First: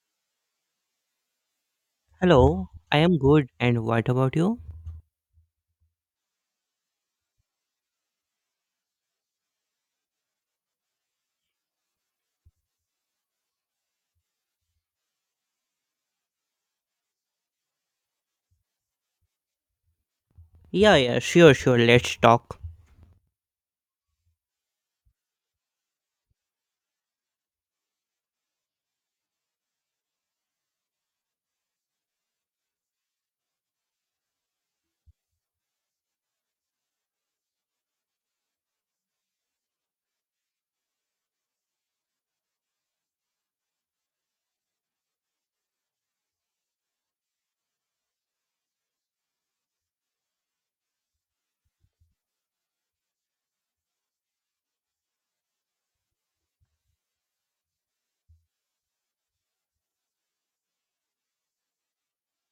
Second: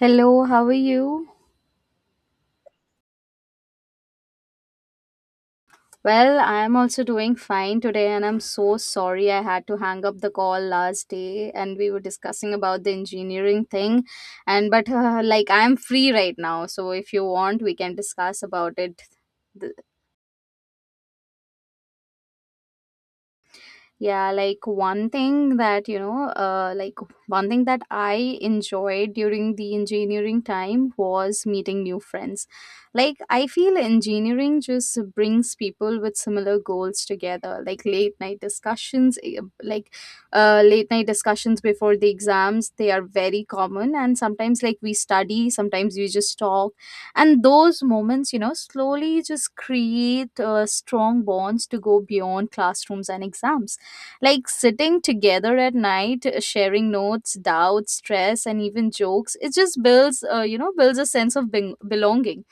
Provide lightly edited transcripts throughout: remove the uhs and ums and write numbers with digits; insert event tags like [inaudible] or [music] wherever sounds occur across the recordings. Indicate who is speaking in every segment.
Speaker 1: Hello, how are you?
Speaker 2: Hello, I am good. And what about you?
Speaker 1: Well, I am also doing fine today, and I'm so sorry I had to hang up the call last day, and we were discussing about the engineering thing, and but like I'm free right now, so if you want, we can discuss about it.
Speaker 2: Yeah, sure. Let's talk.
Speaker 1: Yeah, like one thing that, you know, one thing that I enjoyed during the engineering time was meeting new friends. Like, I feel engineering just brings people with similar goals together, like late night discussions, late night discussions before the exams, they are very common. And sometimes, like, we study, sometimes we just talk. And those moments, you know, slowly just create strong bonds to go beyond classrooms and exams, like sitting together at night, sharing notes, doubts, stress, and even jokes, it just builds, builds a sense of belonging.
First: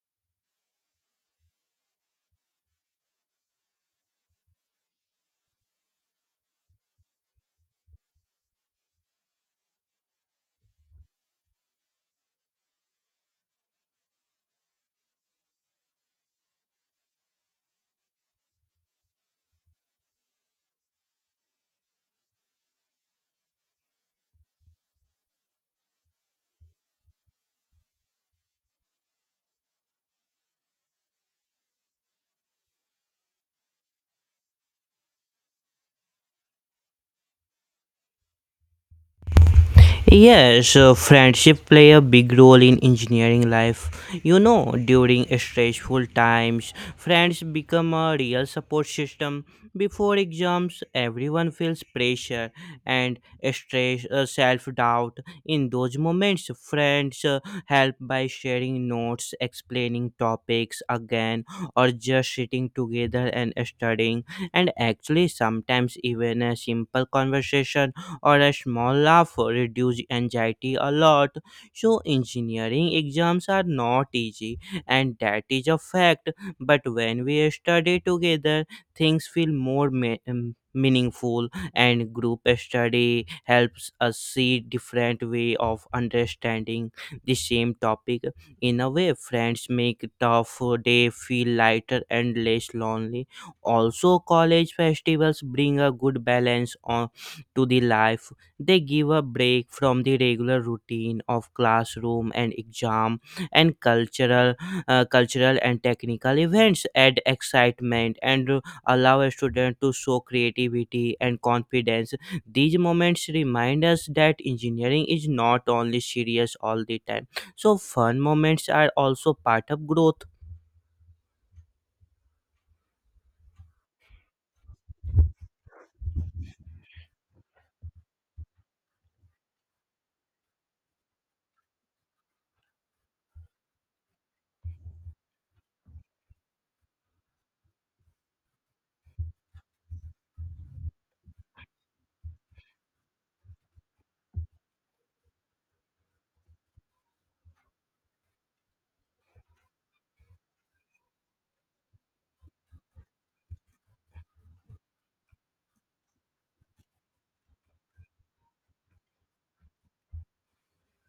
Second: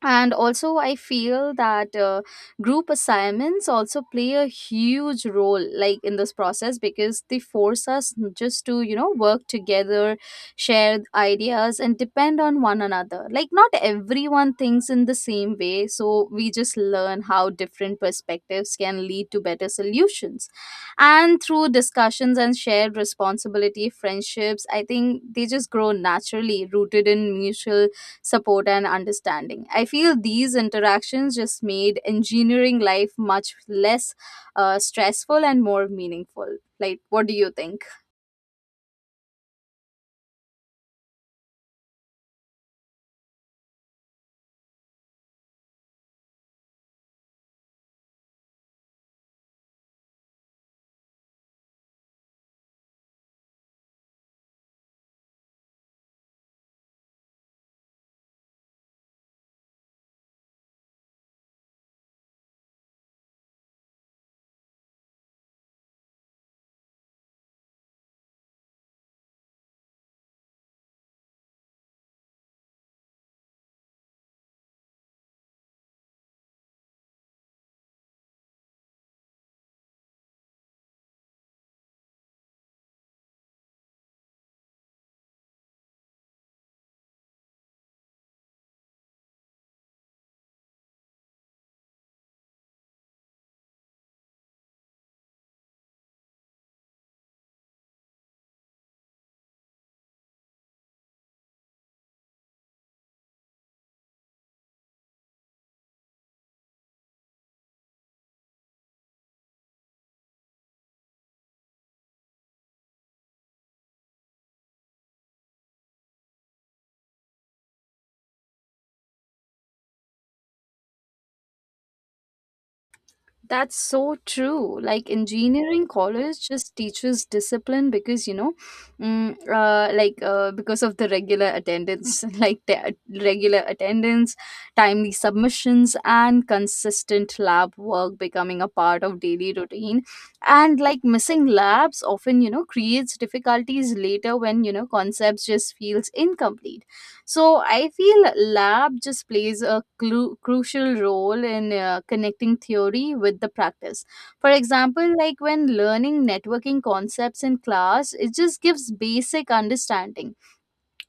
Speaker 1: And also I feel that group assignments also play a huge role like in this process because they force us just to, you know, work together, share ideas and depend on one another. Like not everyone thinks in the same way, so we just learn how different perspectives can lead to better solutions. And through discussions and shared responsibility, friendships, I think they just grow naturally, rooted in mutual support and understanding. I feel these interactions just made engineering life much less stressful and more meaningful. Like, what do you think?
Speaker 2: Yeah, so friendship play a big role in engineering life. You know, during stressful times, friends become a real support system. Before exams, everyone feels pressure and stress, self-doubt. In those moments, friends help by sharing notes, explaining topics again, or just sitting together and studying. And actually, sometimes even a simple conversation or a small laugh reduce anxiety a lot. So engineering exams are not easy and that is a fact. But when we study together, things feel meaningful and group study helps us see different way of understanding the same topic. In a way, friends make tough day feel lighter and less lonely. Also, college festivals bring a good balance to the life. They give a break from the regular routine of classroom and exam, and cultural and technical events. Add excitement and allow a student to show creativity and confidence. These moments remind us that engineering is not only serious all the time. So fun moments are also part of growth.
Speaker 1: That's so true. Like engineering college just teaches discipline because, you know, because of the regular attendance, [laughs] like the regular attendance, timely submissions, and consistent lab work becoming a part of daily routine. And like missing labs often, you know, creates difficulties later when, you know, concepts just feels incomplete. So I feel lab just plays a crucial role in connecting theory with the practice. For example, like when learning networking concepts in class, it just gives basic understanding,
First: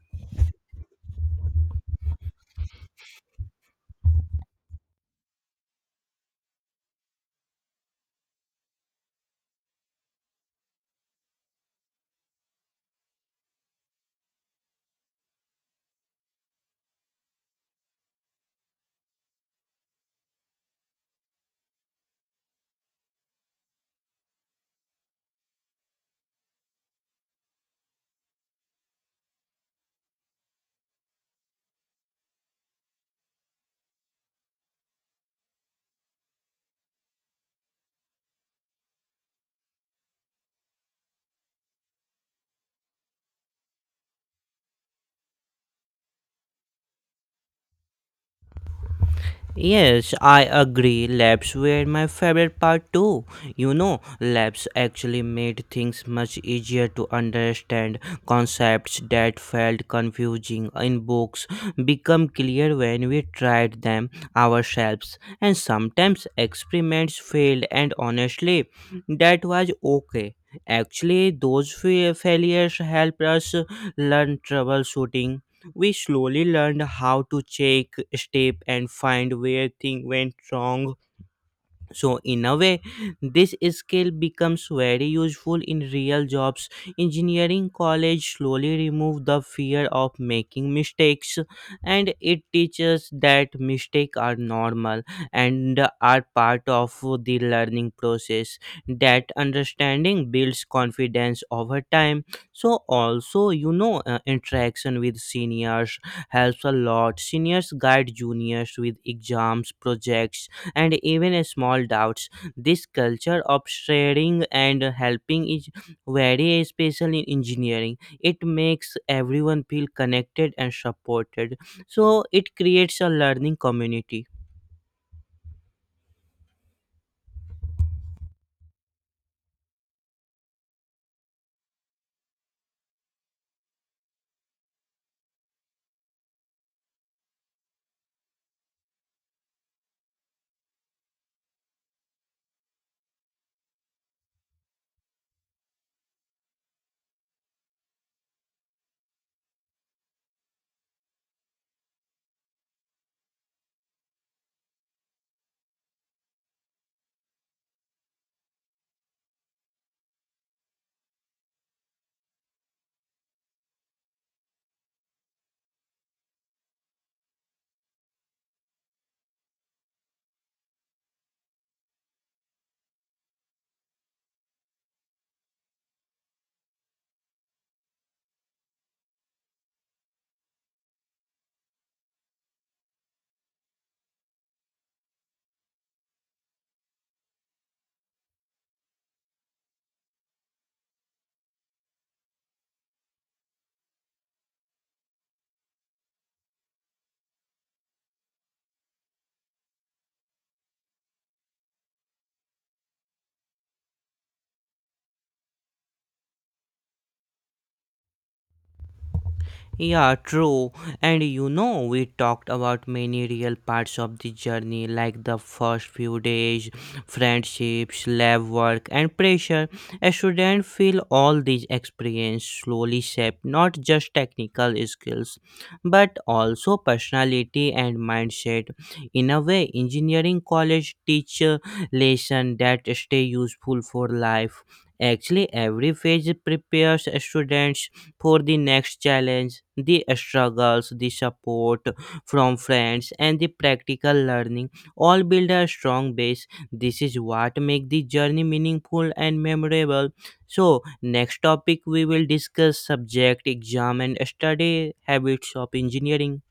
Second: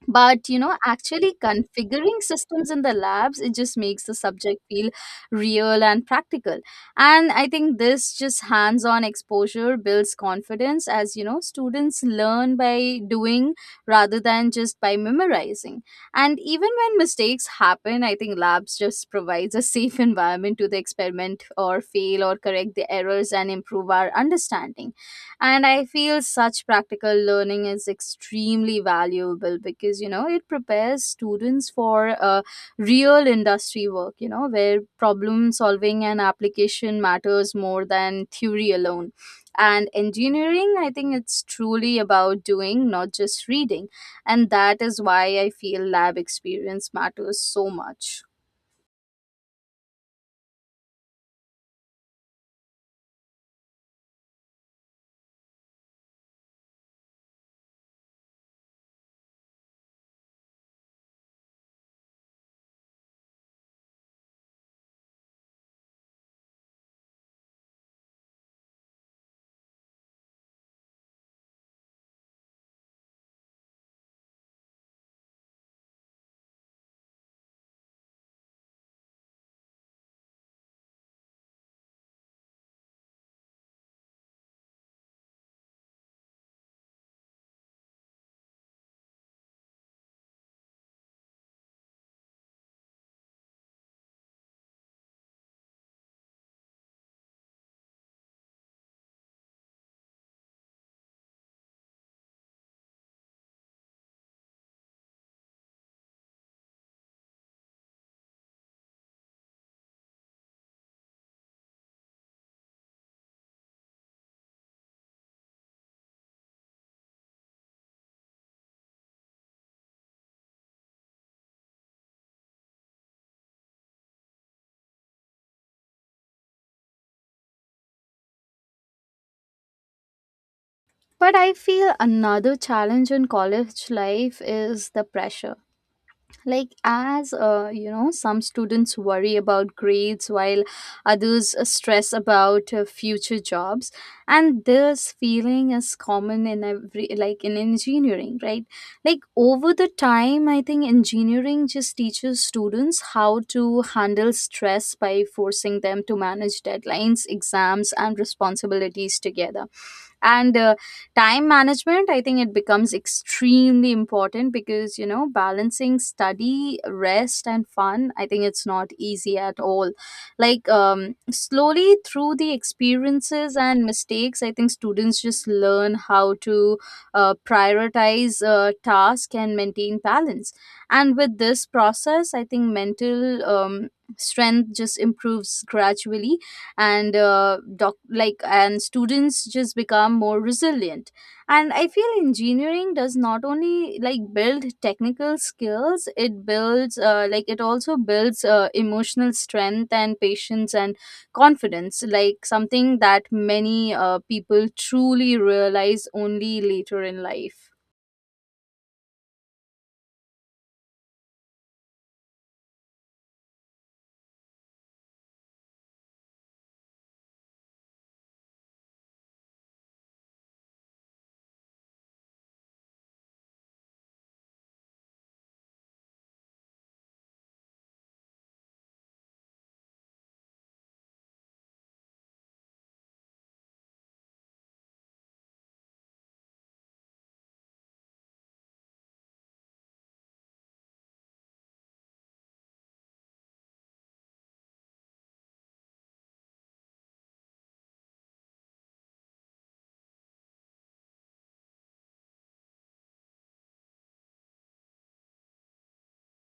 Speaker 1: but you know actually configuring systems in the labs, it just makes the subject feel real and practical. And I think this just hands on exposure builds confidence as, you know, students learn by doing rather than just by memorizing. And even when mistakes happen, I think labs just provides a safe environment to the experiment or fail or correct the errors and improve our understanding. And I feel such practical learning is extremely valuable because, you know, it prepares students for real industry work, you know, where problem solving and application matters more than theory alone. And engineering, I think it's truly about doing, not just reading. And that is why I feel lab experience matters so much.
Speaker 2: Yes, I agree. Labs were my favorite part too. You know, labs actually made things much easier to understand. Concepts that felt confusing in books become clear when we tried them ourselves. And sometimes experiments failed, and honestly, that was okay. Actually, those failures helped us learn troubleshooting. We slowly learned how to check, step, and find where things went wrong. So in a way, this skill becomes very useful in real jobs. Engineering college slowly remove the fear of making mistakes, and it teaches that mistakes are normal and are part of the learning process. That understanding builds confidence over time. So also, you know, interaction with seniors helps a lot. Seniors guide juniors with exams, projects, and even small doubts. This culture of sharing and helping is very special in engineering. It makes everyone feel connected and supported. So it creates a learning community.
Speaker 1: But I feel another challenge in college life is the pressure, like as you know, some students worry about grades while others stress about future jobs. And this feeling is common in every like in engineering, right? Like over the time, I think engineering just teaches students how to handle stress by forcing them to manage deadlines, exams and responsibilities together. And time management, I think it becomes extremely important because, you know, balancing study, rest and fun, I think it's not easy at all. Like slowly through the experiences and mistakes, I think students just learn how to prioritize task and maintain balance. And with this process, I think mental strength just improves gradually. And students just become more resilient. And I feel engineering does not only like build technical skills, it builds it also builds emotional strength and patience and confidence, like something that many people truly realize only later in life.
Speaker 2: Yeah, true. And you know, we talked about many real parts of the journey, like the first few days, friendships, lab work, and pressure. A student feel all these experience slowly shape not just technical skills, but also personality and mindset. In a way, engineering college teach lessons that stay useful for life. Actually, every phase prepares students for the next challenge. The struggles, the support from friends, and the practical learning all build a strong base. This is what makes the journey meaningful and memorable. So, next topic, we will discuss subject exam and study habits of engineering.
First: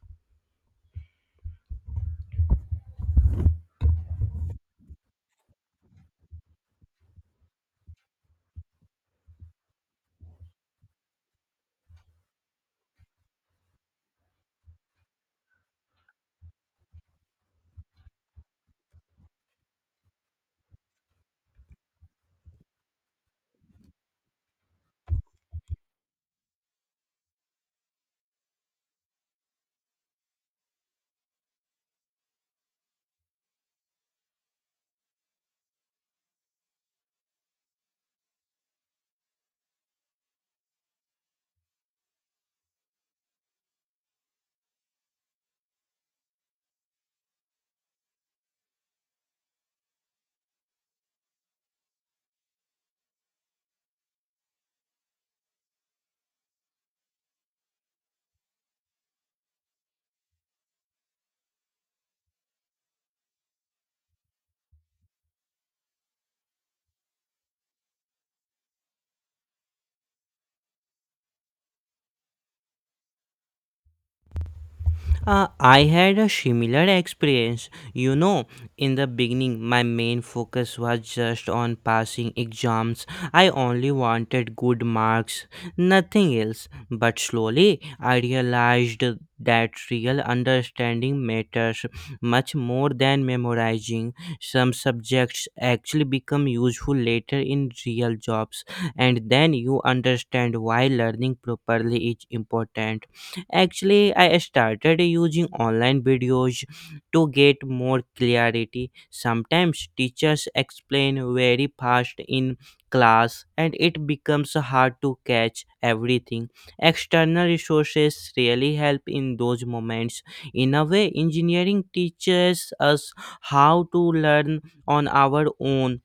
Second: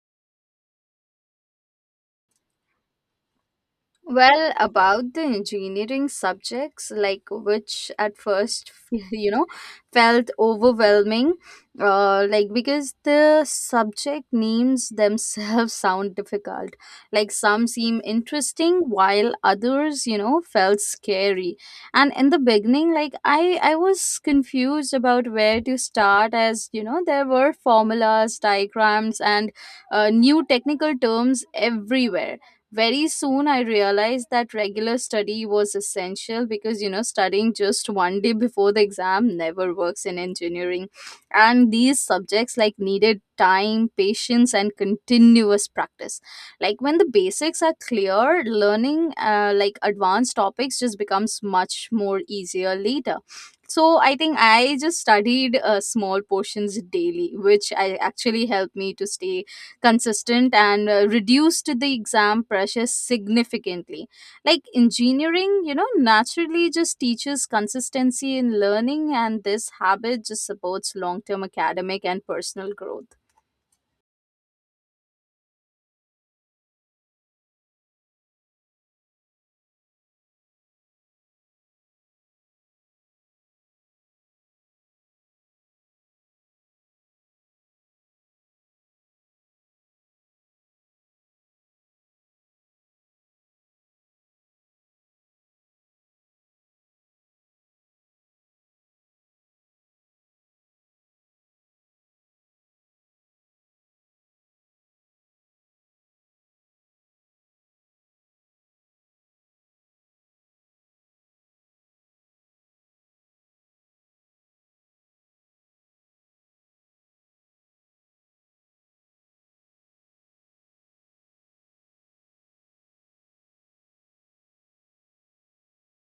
Speaker 1: Well, about the engineering subjects, like which at first, [laughs] you know, felt overwhelming, like because the subject names themselves [laughs] sound difficult. Like some seem interesting, while others, you know, felt scary. And in the beginning, like I was confused about where to start, as you know, there were formulas, diagrams, and new technical terms everywhere. Very soon I realized that regular study was essential because, you know, studying just one day before the exam never works in engineering, and these subjects like needed time, patience and continuous practice. Like when the basics are clear, learning advanced topics just becomes much more easier later. So I think I just studied small portions daily, which I actually helped me to stay consistent and reduced the exam pressure significantly. Like engineering, you know, naturally just teaches consistency in learning, and this habit just supports long term academic and personal growth.
Speaker 2: I had a similar experience. You know, in the beginning, my main focus was just on passing exams. I only wanted good marks, nothing else. But slowly, I realized that real understanding matters much more than memorizing. Some subjects actually become useful later in real jobs, and then you understand why learning properly is important. Actually, I started using online videos to get more clarity. Sometimes teachers explain very fast in class and it becomes hard to catch everything. External resources really help in those moments. In a way, engineering teaches us how to learn on our own,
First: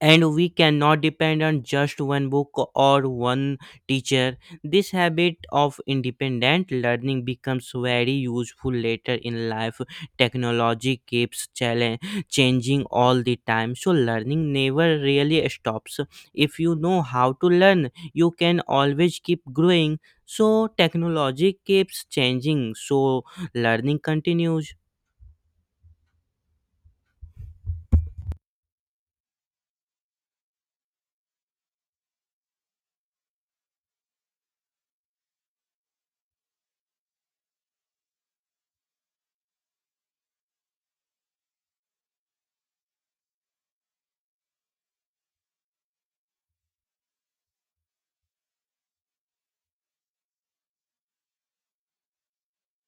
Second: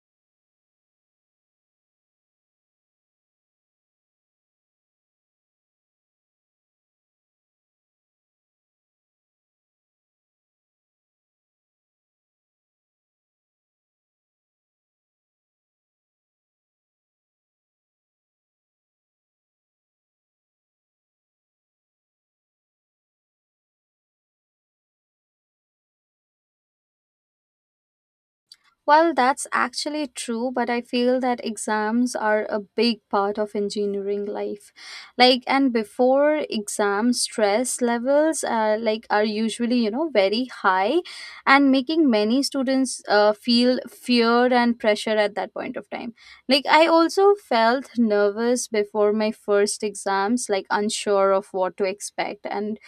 Speaker 2: and we cannot depend on just one book or one teacher. This habit of independent learning becomes very useful later in life. Technology keeps changing all the time, so learning never really stops. If you know how to learn, you can always keep growing. So, technology keeps changing, so learning continues.
Speaker 1: Well, that's actually true, but I feel that exams are a big part of engineering life. Like, and before exam stress levels are usually, you know, very high, and making many students feel fear and pressure at that point of time. Like, I also felt nervous before my first exams, like unsure of what to expect, and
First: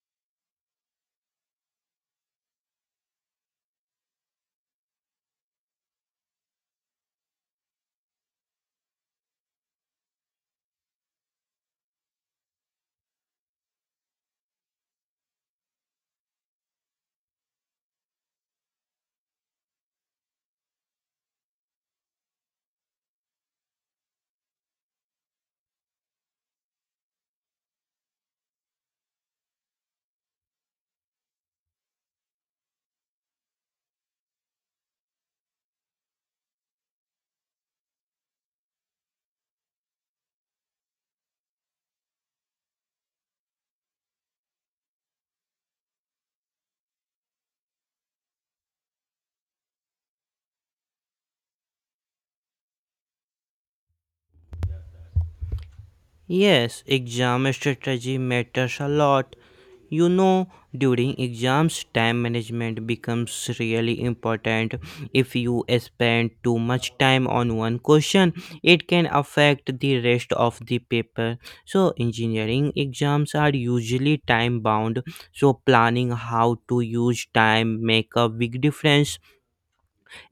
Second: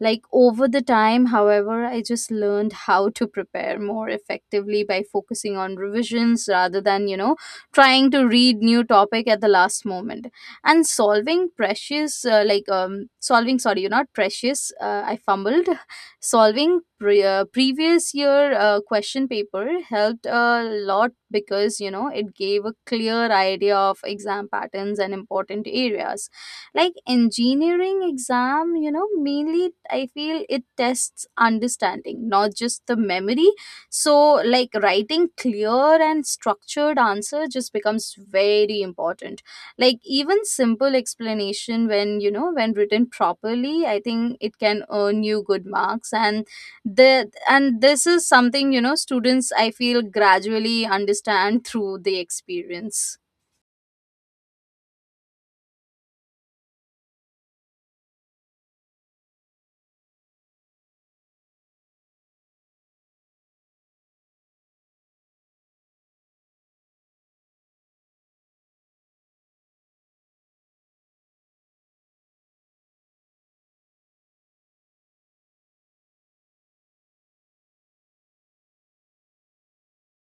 Speaker 1: like over the time, however, I just learned how to prepare more effectively by focusing on revisions rather than, you know, trying to read new topic at the last moment and solving precious like solving sorry, you're not precious. I fumbled. [laughs] Solving previous year question paper helped a lot because, you know, it gave a clear idea of exam patterns and important areas. Like engineering exam, you know, mainly I feel it tests understanding, not just the memory. So like writing clear and structured answer just becomes very important. Like even simple explanation when, you know, when written properly, I think it can earn you good marks. And the and this is something, you know, students I feel gradually understand through the experience.
Speaker 2: Yes, exam strategy matters a lot. You know, during exams, time management becomes really important. If you spend too much time on one question, it can affect the rest of the paper. So, engineering exams are usually time bound, so planning how to use time make a big difference.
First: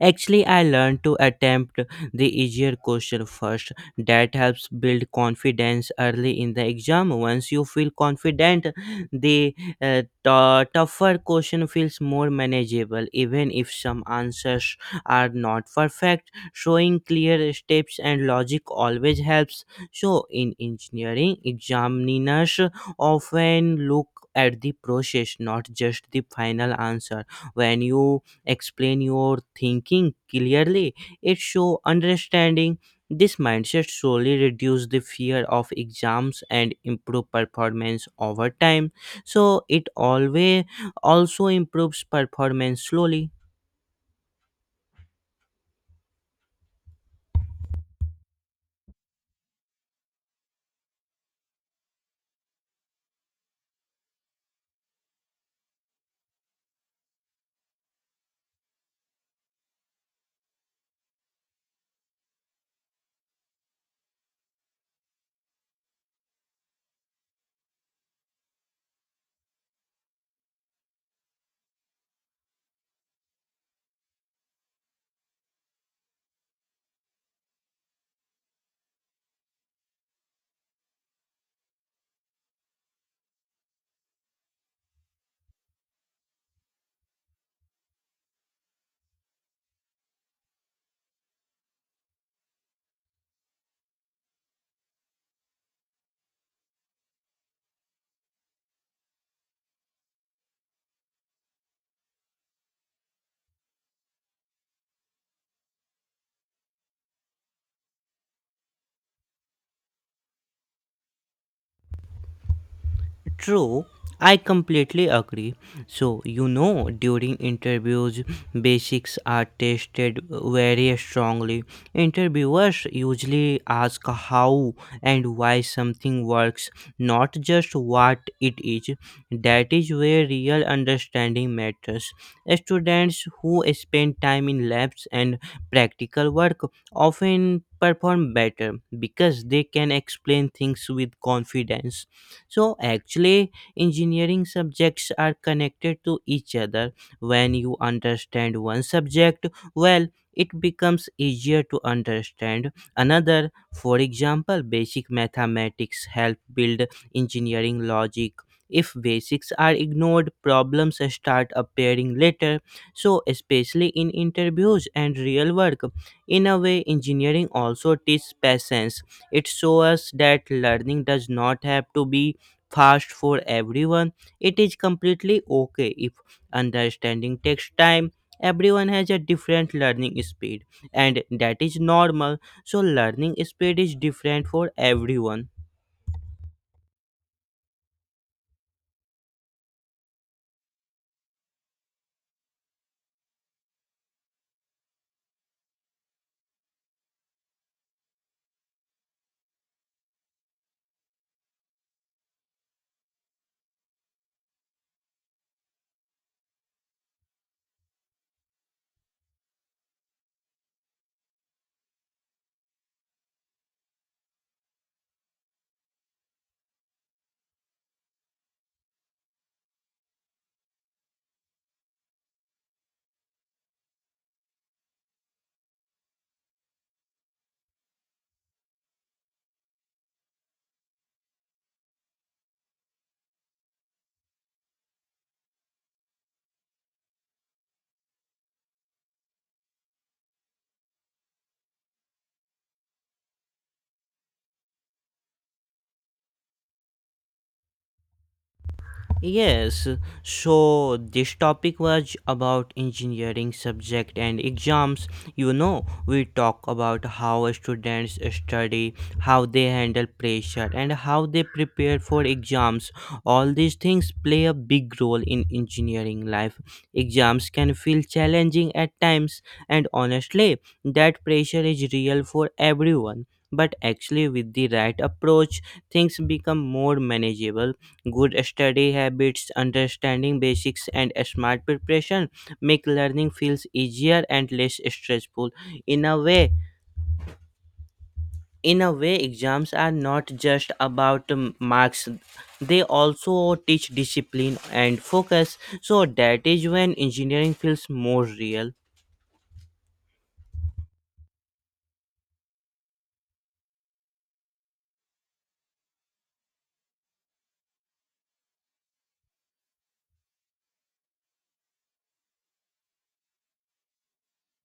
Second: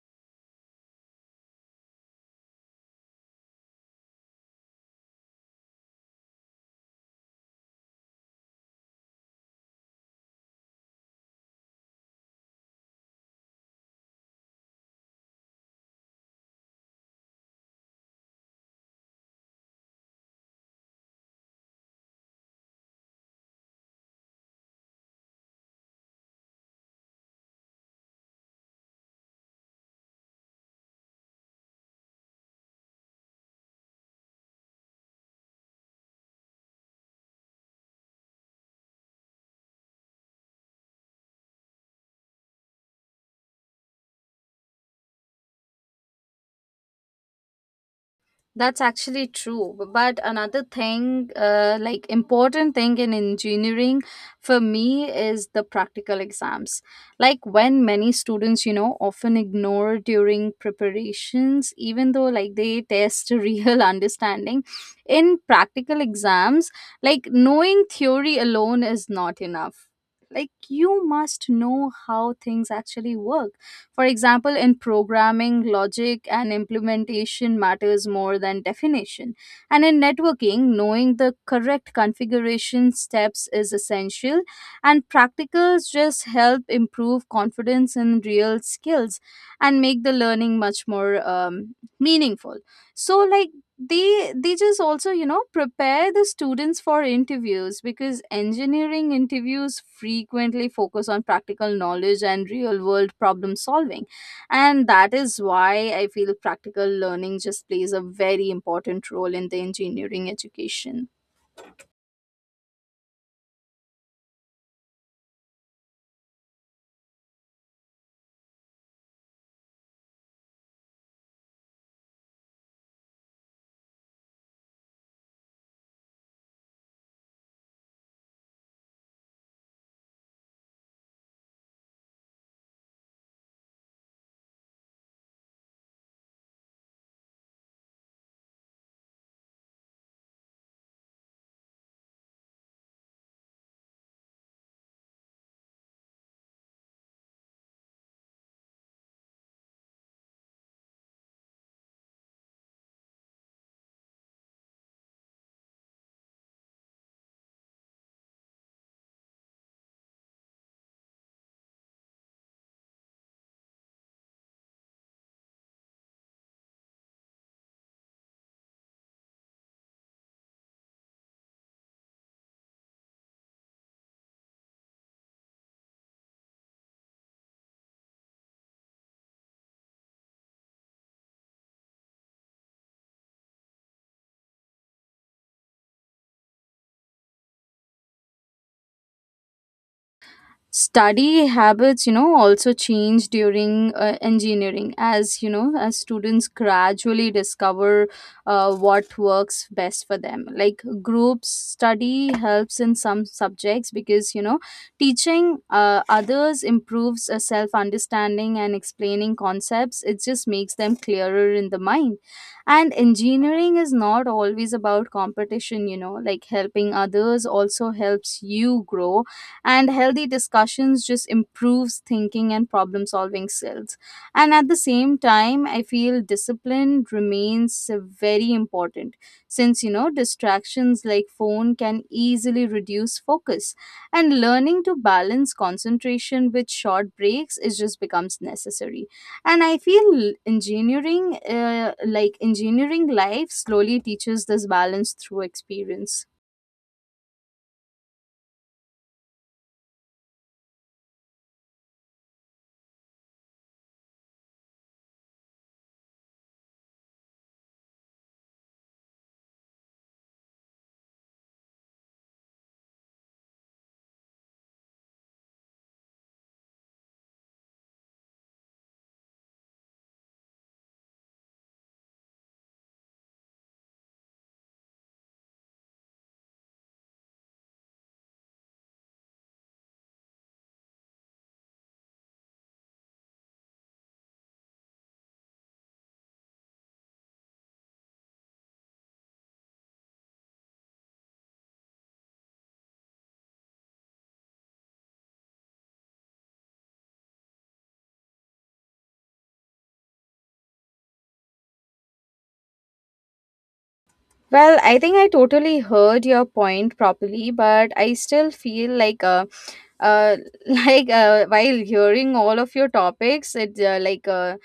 Speaker 2: Actually, I learned to attempt the easier question first. That helps build confidence early in the exam. Once you feel confident, the tougher question feels more manageable, even if some answers are not perfect. Showing clear steps and logic always helps. So, in engineering, examiners often look at the process, not just the final answer. When you explain your thinking clearly, it show understanding. This mindset slowly reduce the fear of exams and improve performance over time. So it always also improves performance slowly.
Speaker 1: That's actually true. But another thing, important thing in engineering for me is the practical exams. Like when many students, you know, often ignore during preparations, even though like they test [laughs] real understanding. In practical exams, like knowing theory alone is not enough. Like you must know how things actually work. For example, in programming, logic and implementation matters more than definition. And in networking, knowing the correct configuration steps is essential, and practicals just help improve confidence in real skills and make the learning much more meaningful. So, like, they just also, you know, prepare the students for interviews because engineering interviews frequently focus on practical knowledge and real world problem solving. And that is why I feel practical learning just plays a very important role in the engineering education.
Speaker 2: True, I completely agree. So, you know, during interviews, basics are tested very strongly. Interviewers usually ask how and why something works, not just what it is. That is where real understanding matters. Students who spend time in labs and practical work often perform better because they can explain things with confidence. So actually, engineering subjects are connected to each other. When you understand one subject well, it becomes easier to understand another. For example, basic mathematics help build engineering logic. If basics are ignored, problems start appearing later. So, especially in interviews and real work, in a way, engineering also teaches patience. It shows us that learning does not have to be fast for everyone. It is completely okay if understanding takes time. Everyone has a different learning speed, and that is normal. So, learning speed is different for everyone.
Speaker 1: Study habits, you know, also change during engineering, as you know, as students gradually discover what works best for them. Like group study helps in some subjects because, you know, teaching others improves a self understanding, and explaining concepts, it just makes them clearer in the mind. And engineering is not always about competition, you know. Like helping others also helps you grow, and healthy discussions just improves thinking and problem solving skills. And at the same time, I feel discipline remains very important, since you know distractions like phone can easily reduce focus, and learning to balance concentration with short breaks is just becomes necessary. And I feel engineering life slowly teaches this balance through experience.
Speaker 2: Yes, so this topic was about engineering subject and exams. You know, we talk about how students study, how they handle pressure, and how they prepare for exams. All these things play a big role in engineering life. Exams can feel challenging at times, and honestly, that pressure is real for everyone. But actually, with the right approach, things become more manageable. Good study habits, understanding basics, and smart preparation make learning feels easier and less stressful. In a way, in a way, exams are not just about marks; they also teach discipline and focus. So that is when engineering feels more real.
Speaker 1: Well, I think I totally heard your point properly, but I still feel like uh [laughs] while hearing all of your topics, it like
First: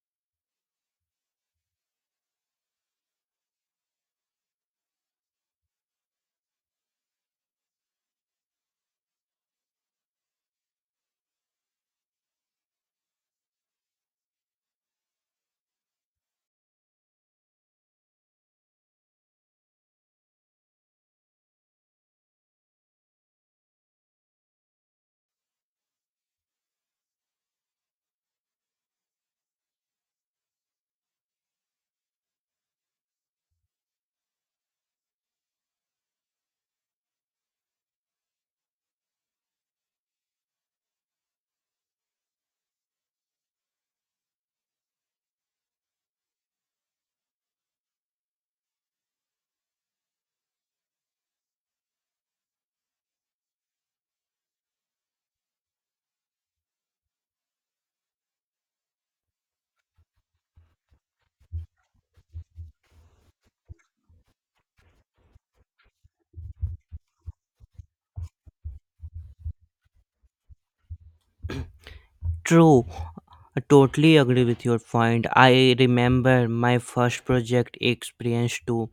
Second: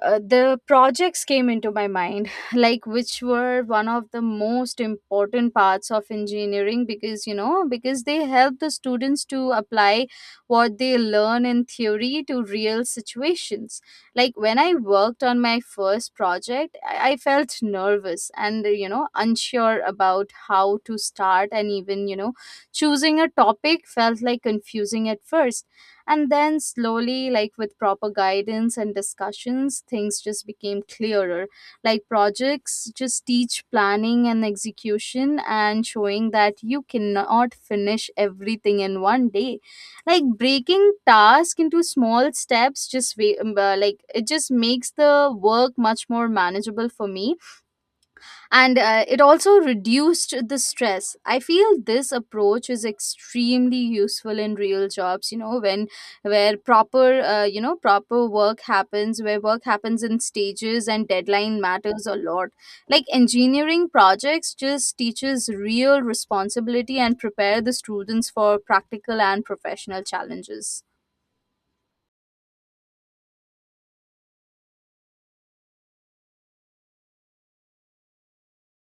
Speaker 1: the projects came into my mind [laughs] like which were one of the most important parts of engineering because, you know, because they help the students to apply what they learn in theory to real situations. Like when I worked on my first project, I felt nervous and, you know, unsure about how to start, and even, you know, choosing a topic felt like confusing at first. And then slowly, like with proper guidance and discussions, things just became clearer. Like projects just teach planning and execution and showing that you cannot finish everything in one day. Like breaking task into small steps just wa- like it just makes the work much more manageable for me and it also reduced the stress. I feel this approach is extremely useful in real jobs, you know, when where proper proper work happens, where work happens in stages and deadline matters a lot. Like engineering projects just teaches real responsibility and prepare the students for practical and professional challenges.
Speaker 2: True, I totally agree with your point. I remember my first project experience too.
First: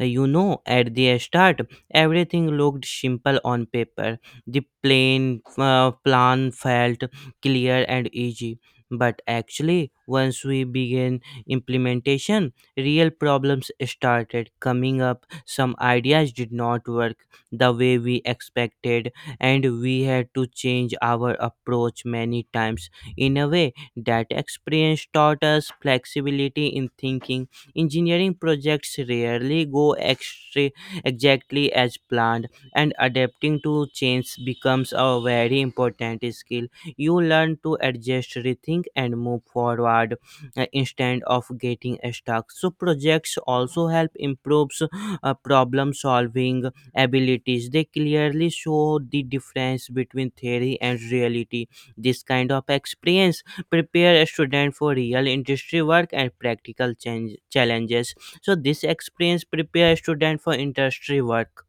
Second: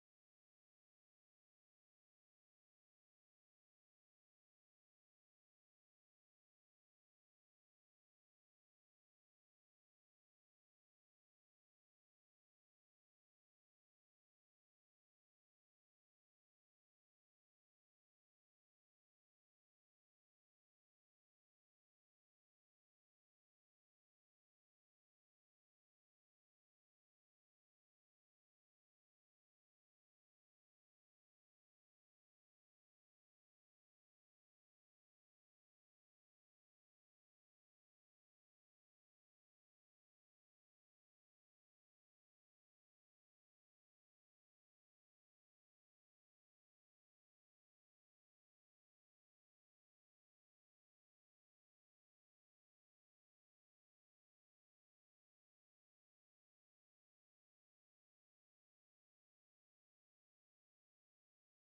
Speaker 2: You know, at the start, everything looked simple on paper. The plain plan felt clear and easy. But actually, once we began implementation, real problems started coming up. Some ideas did not work the way we expected, and we had to change our approach many times. In a way, that experience taught us flexibility in thinking. Engineering projects rarely exactly as planned, and adapting to change becomes a very important skill. You learn to adjust, rethink, and move forward instead of getting stuck. So projects also help improves problem solving abilities. They clearly show the difference between theory and reality. This kind of experience prepare a student for real industry work and practical challenges. So this experience prepare a student for industry work.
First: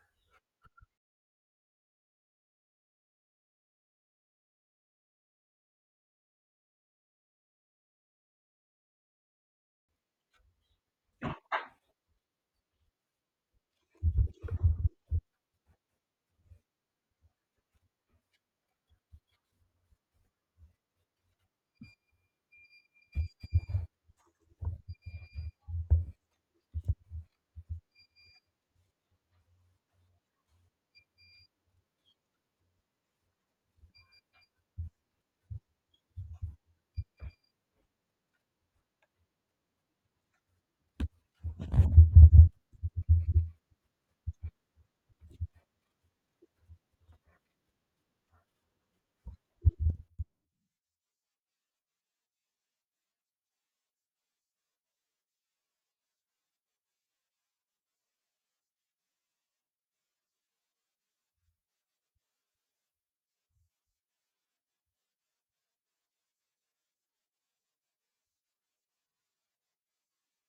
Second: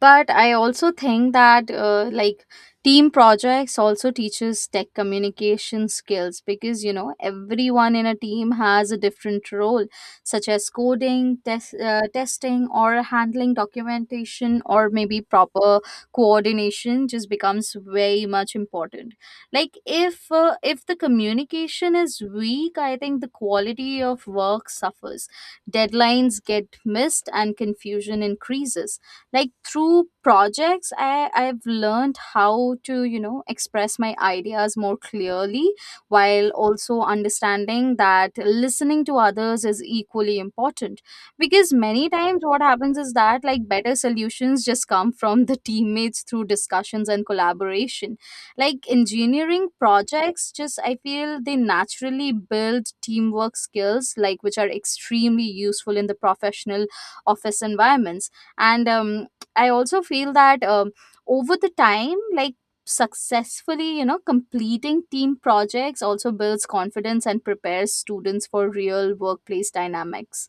Speaker 1: But I also think that team projects also teaches tech communication skills, because you know everyone in a team has a different role, such as coding, testing or handling documentation, or maybe proper coordination just becomes very much important. Like if the communication is weak, I think the quality of work suffers, deadlines get missed and confusion increases. Like through projects I've learned how to, you know, express my ideas more clearly, while also understanding that listening to others is equally important, because many times what happens is that like better solutions just come from the teammates through discussions and collaboration. Like engineering projects, just I feel they naturally build teamwork skills, like which are extremely useful in the professional office environments. And I also feel that, over the time, like successfully, you know, completing team projects also builds confidence and prepares students for real workplace dynamics.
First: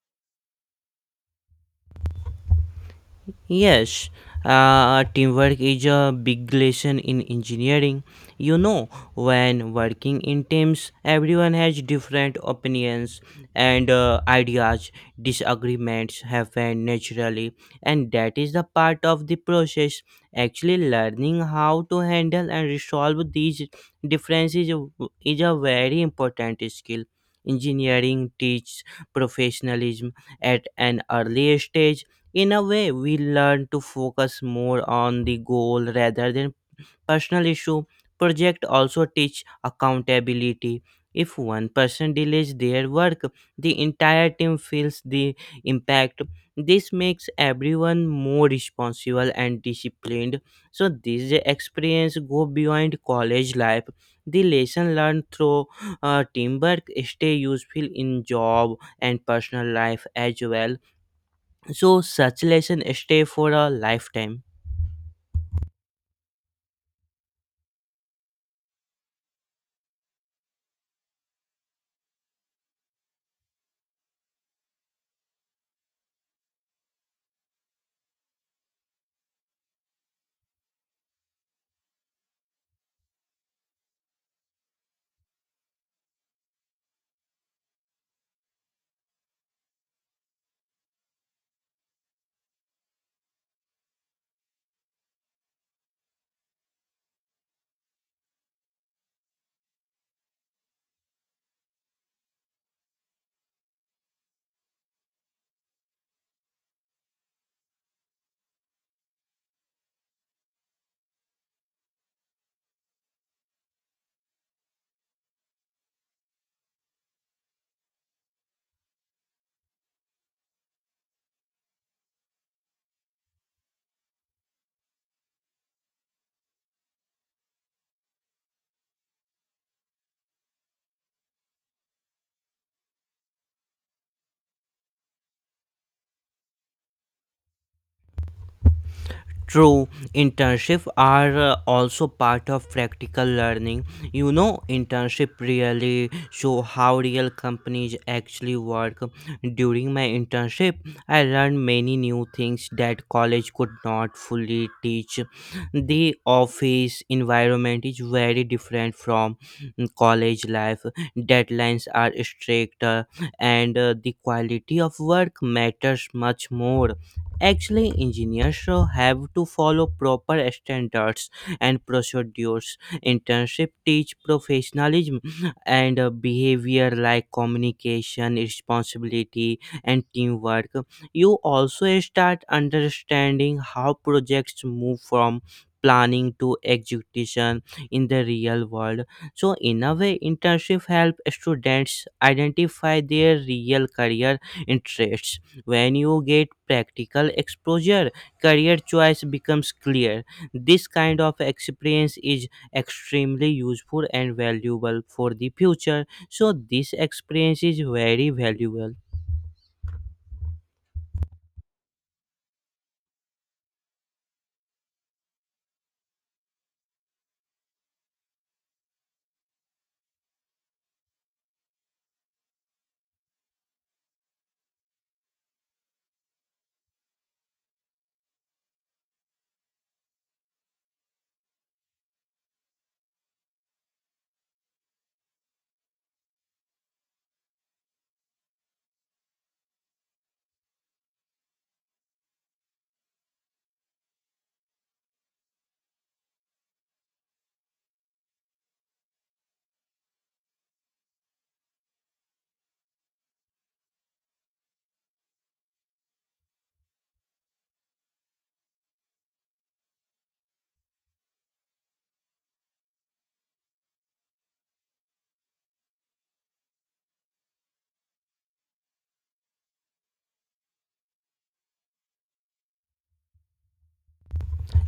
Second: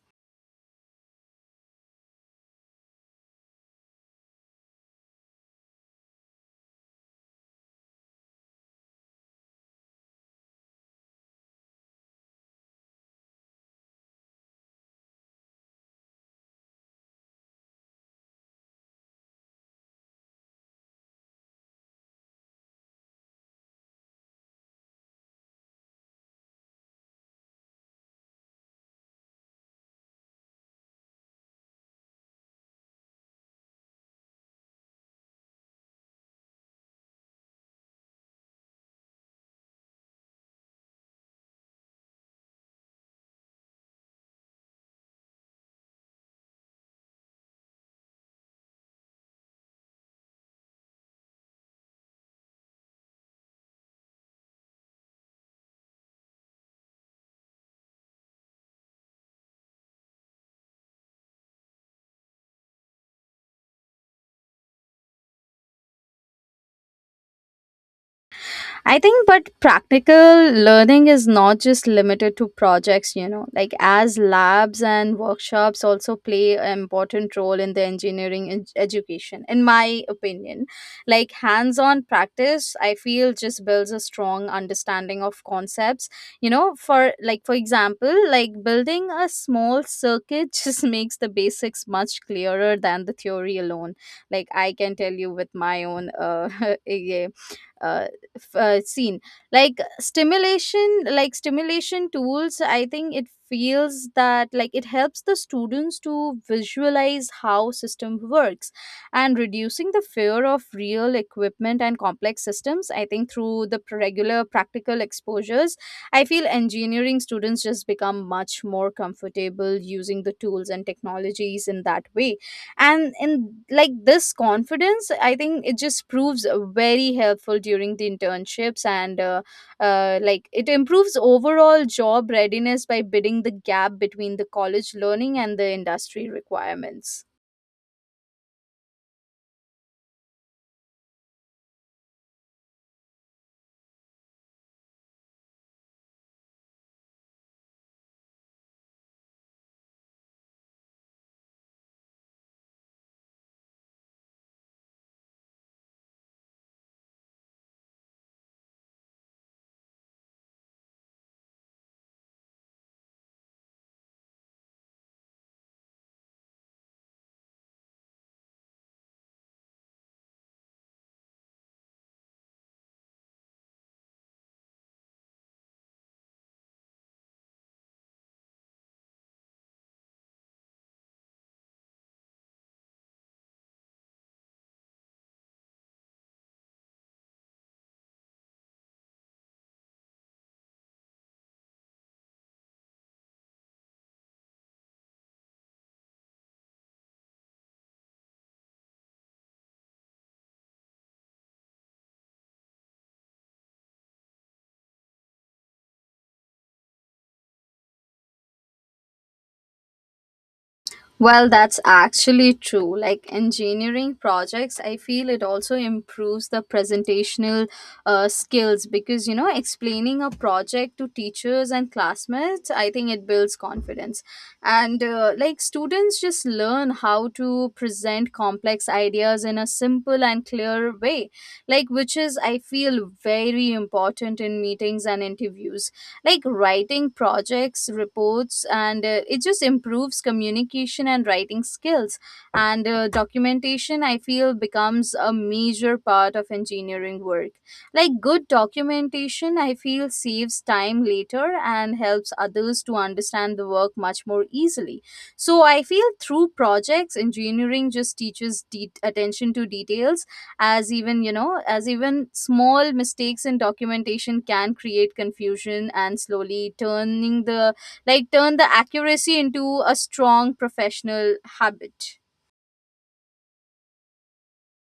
Speaker 2: Yes, teamwork is a big lesson in engineering. You know, when working in teams, everyone has different opinions and ideas. Disagreements happen naturally, and that is the part of the process. Actually, learning how to handle and resolve these differences is a very important skill. Engineering teaches professionalism at an early stage. In a way, we learn to focus more on the goal rather than personal issue. Project also teach accountability. If one person delays their work, the entire team feels the impact. This makes everyone more responsible and disciplined. So this experience go beyond college life. The lesson learned through teamwork stay useful in job and personal life as well. So such lesson stay for a lifetime.
Speaker 1: I think, but practical learning is not just limited to projects, you know, like as labs and workshops also play an important role in the engineering education, in my opinion. Like hands on practice, I feel, just builds a strong understanding of concepts, you know, for like, for example, like building a small circuit [laughs] just makes the basics much clearer than the theory alone. Like I can tell you with my own [laughs] uh, seen, like stimulation, like stimulation tools, I think it feels that like it helps the students to visualize how system works, and reducing the fear of real equipment and complex systems. I think through the regular practical exposures, I feel engineering students just become much more comfortable using the tools and technologies in that way. And in like this confidence, I think it just proves very helpful during the internships, and it improves overall job readiness by bidding the gap between the college learning and the industry requirements.
Speaker 2: True, internship are also part of practical learning. You know, internship really show how real companies actually work. During my internship, I learned many new things that college could not fully teach. The office environment is very different from college life. Deadlines are stricter and the quality of work matters much more. Actually, engineers so have to follow proper standards and procedures. Internship teach professionalism and behavior like communication, responsibility, and teamwork. You also start understanding how projects move from planning to execution in the real world. So in a way, internship help students identify their real career interests. When you get practical exposure, career choice becomes clear. This kind of experience is extremely useful and valuable for the future. So, this experience is very valuable.
Speaker 1: Well, that's actually true. Like engineering projects, I feel it also improves the presentational skills, because, you know, explaining a project to teachers and classmates, I think it builds confidence. And like students just learn how to present complex ideas in a simple and clear way, like which is, I feel, very important in meetings and interviews. Like writing projects reports, and it just improves communication and writing skills. And documentation, I feel, becomes a major part of engineering work. Like good documentation, I feel, saves time later and helps others to understand the work much more easily. So I feel through projects, engineering just teaches attention to details, as even, you know, as even small mistakes in documentation can create confusion and slowly turning the, like turn the accuracy into a strong professional habit.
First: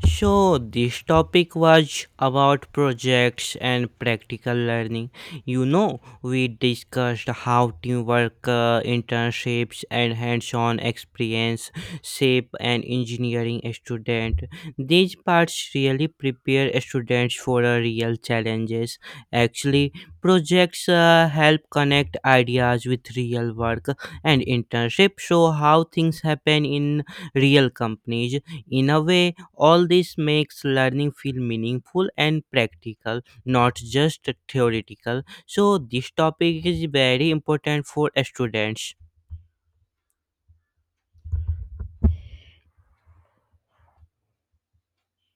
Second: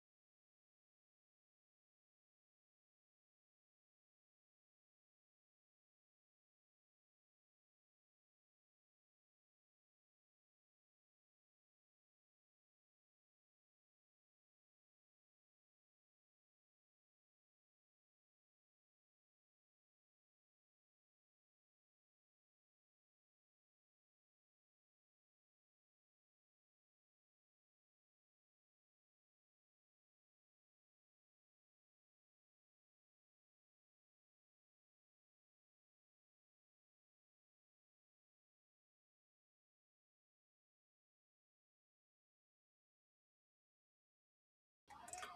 Speaker 2: So, this topic was about projects and practical learning. You know, we discussed how teamwork, internships, and hands on experience shape an engineering student. These parts really prepare students for real challenges. Actually, projects help connect ideas with real work, and internships show how things happen in real companies. In a way, all this makes learning feel meaningful and practical, not just theoretical. So, this topic is very important for students.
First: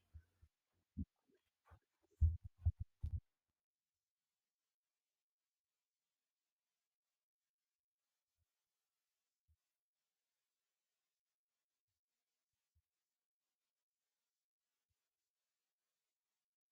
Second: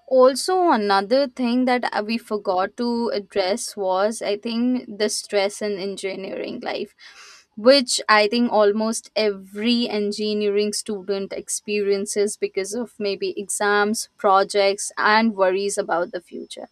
Speaker 1: Also another thing that we forgot to address was, I think, the stress in engineering life, which I think almost every engineering student experiences because of maybe exams, projects and worries about the future.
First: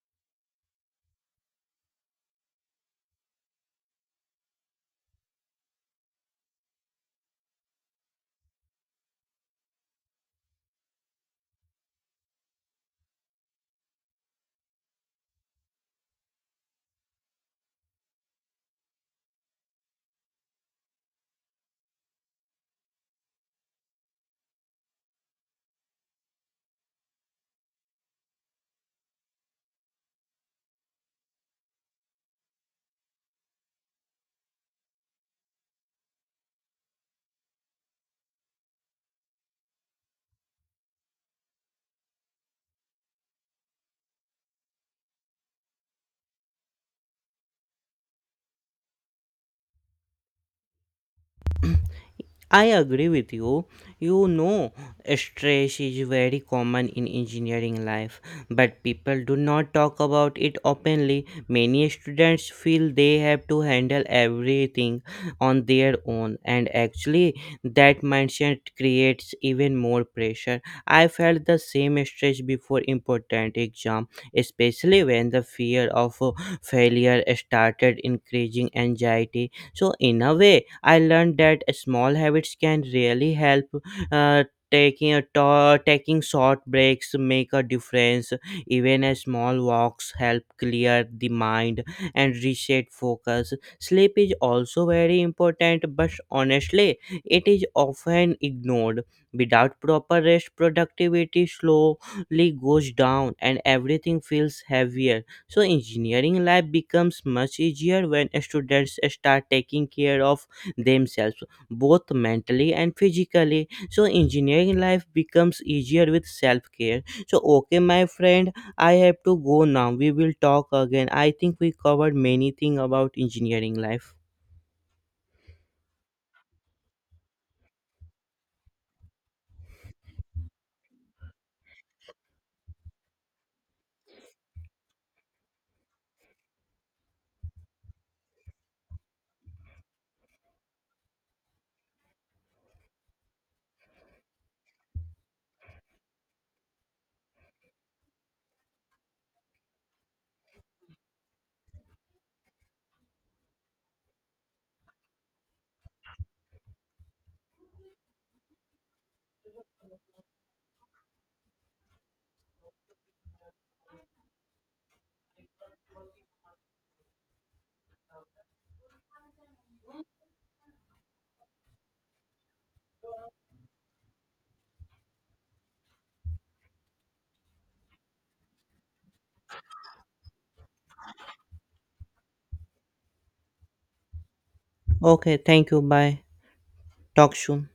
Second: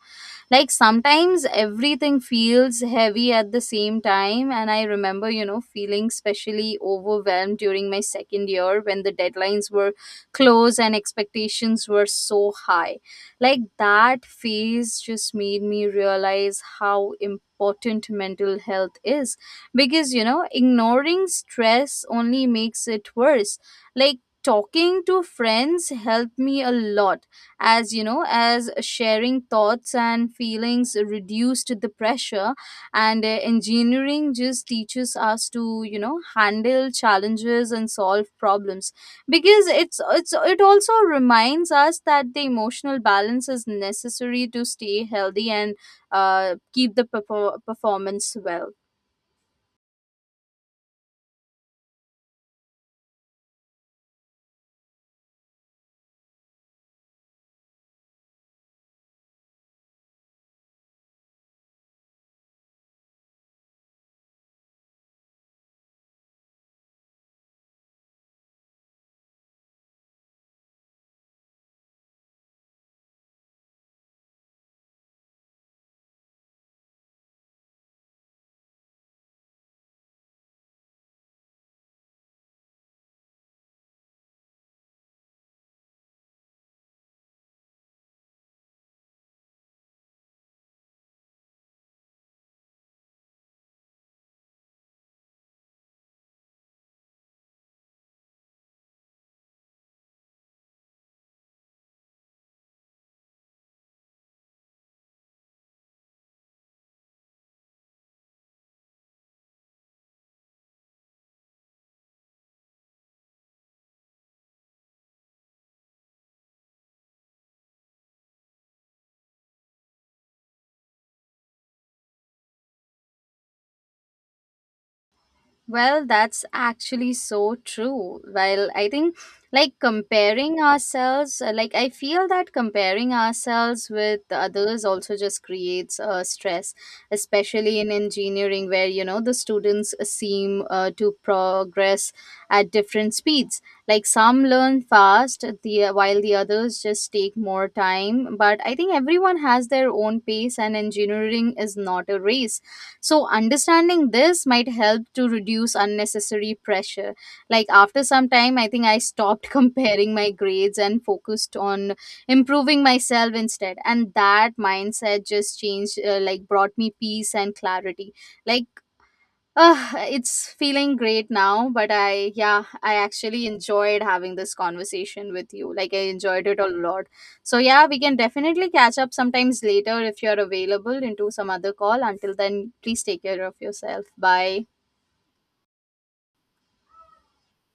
Speaker 1: Like sometimes everything feels heavy at the same time, and I remember, you know, feeling especially overwhelmed during my second year, when the deadlines were close and expectations were so high. Like that phase just made me realize how important mental health is, because you know ignoring stress only makes it worse. Like talking to friends helped me a lot, as you know, as sharing thoughts and feelings reduced the pressure. And engineering just teaches us to, you know, handle challenges and solve problems, because it also reminds us that the emotional balance is necessary to stay healthy and keep the performance well.
Speaker 2: I agree with you. You know, stress is very common in engineering life, but people do not talk about it openly. Many students feel they have to handle everything on their own, and actually, that mindset creates even more pressure. I felt the same stress before important exam, especially when the fear of failure started increasing anxiety. So, in a way, I learned that small habits can really help. Uh, taking short breaks make a difference. Even a small walks help clear the mind and reset focus. Sleep is also very important, but honestly, it is often ignored. Without proper rest, productivity slowly goes down and everything feels heavier. So engineering life becomes much easier when students start taking care of themselves, both mentally and physically. So engineering life becomes easier with self-care. So okay, my friend, I have to go now. We will talk again. I think we covered many things about engineering life.
Speaker 1: Well, that's actually so true. Well, I think like comparing ourselves, like I feel that comparing ourselves with the others also just creates stress, especially in engineering where, you know, the students seem to progress at different speeds. Like some learn fast, the while the others just take more time. But I think everyone has their own pace, and engineering is not a race, so understanding this might help to reduce unnecessary pressure. Like, after some time, I think I stopped [laughs] comparing my grades and focused on improving myself instead. And that mindset just changed, like, brought me peace and clarity. Like, it's feeling great now, but I, yeah, I actually enjoyed having this conversation with you. Like, I enjoyed it a lot. So, yeah, we can definitely catch up sometimes later if you're available into some other call. Until then, please take care of yourself. Bye.
Speaker 2: Okay, thank you. Bye. Talk soon.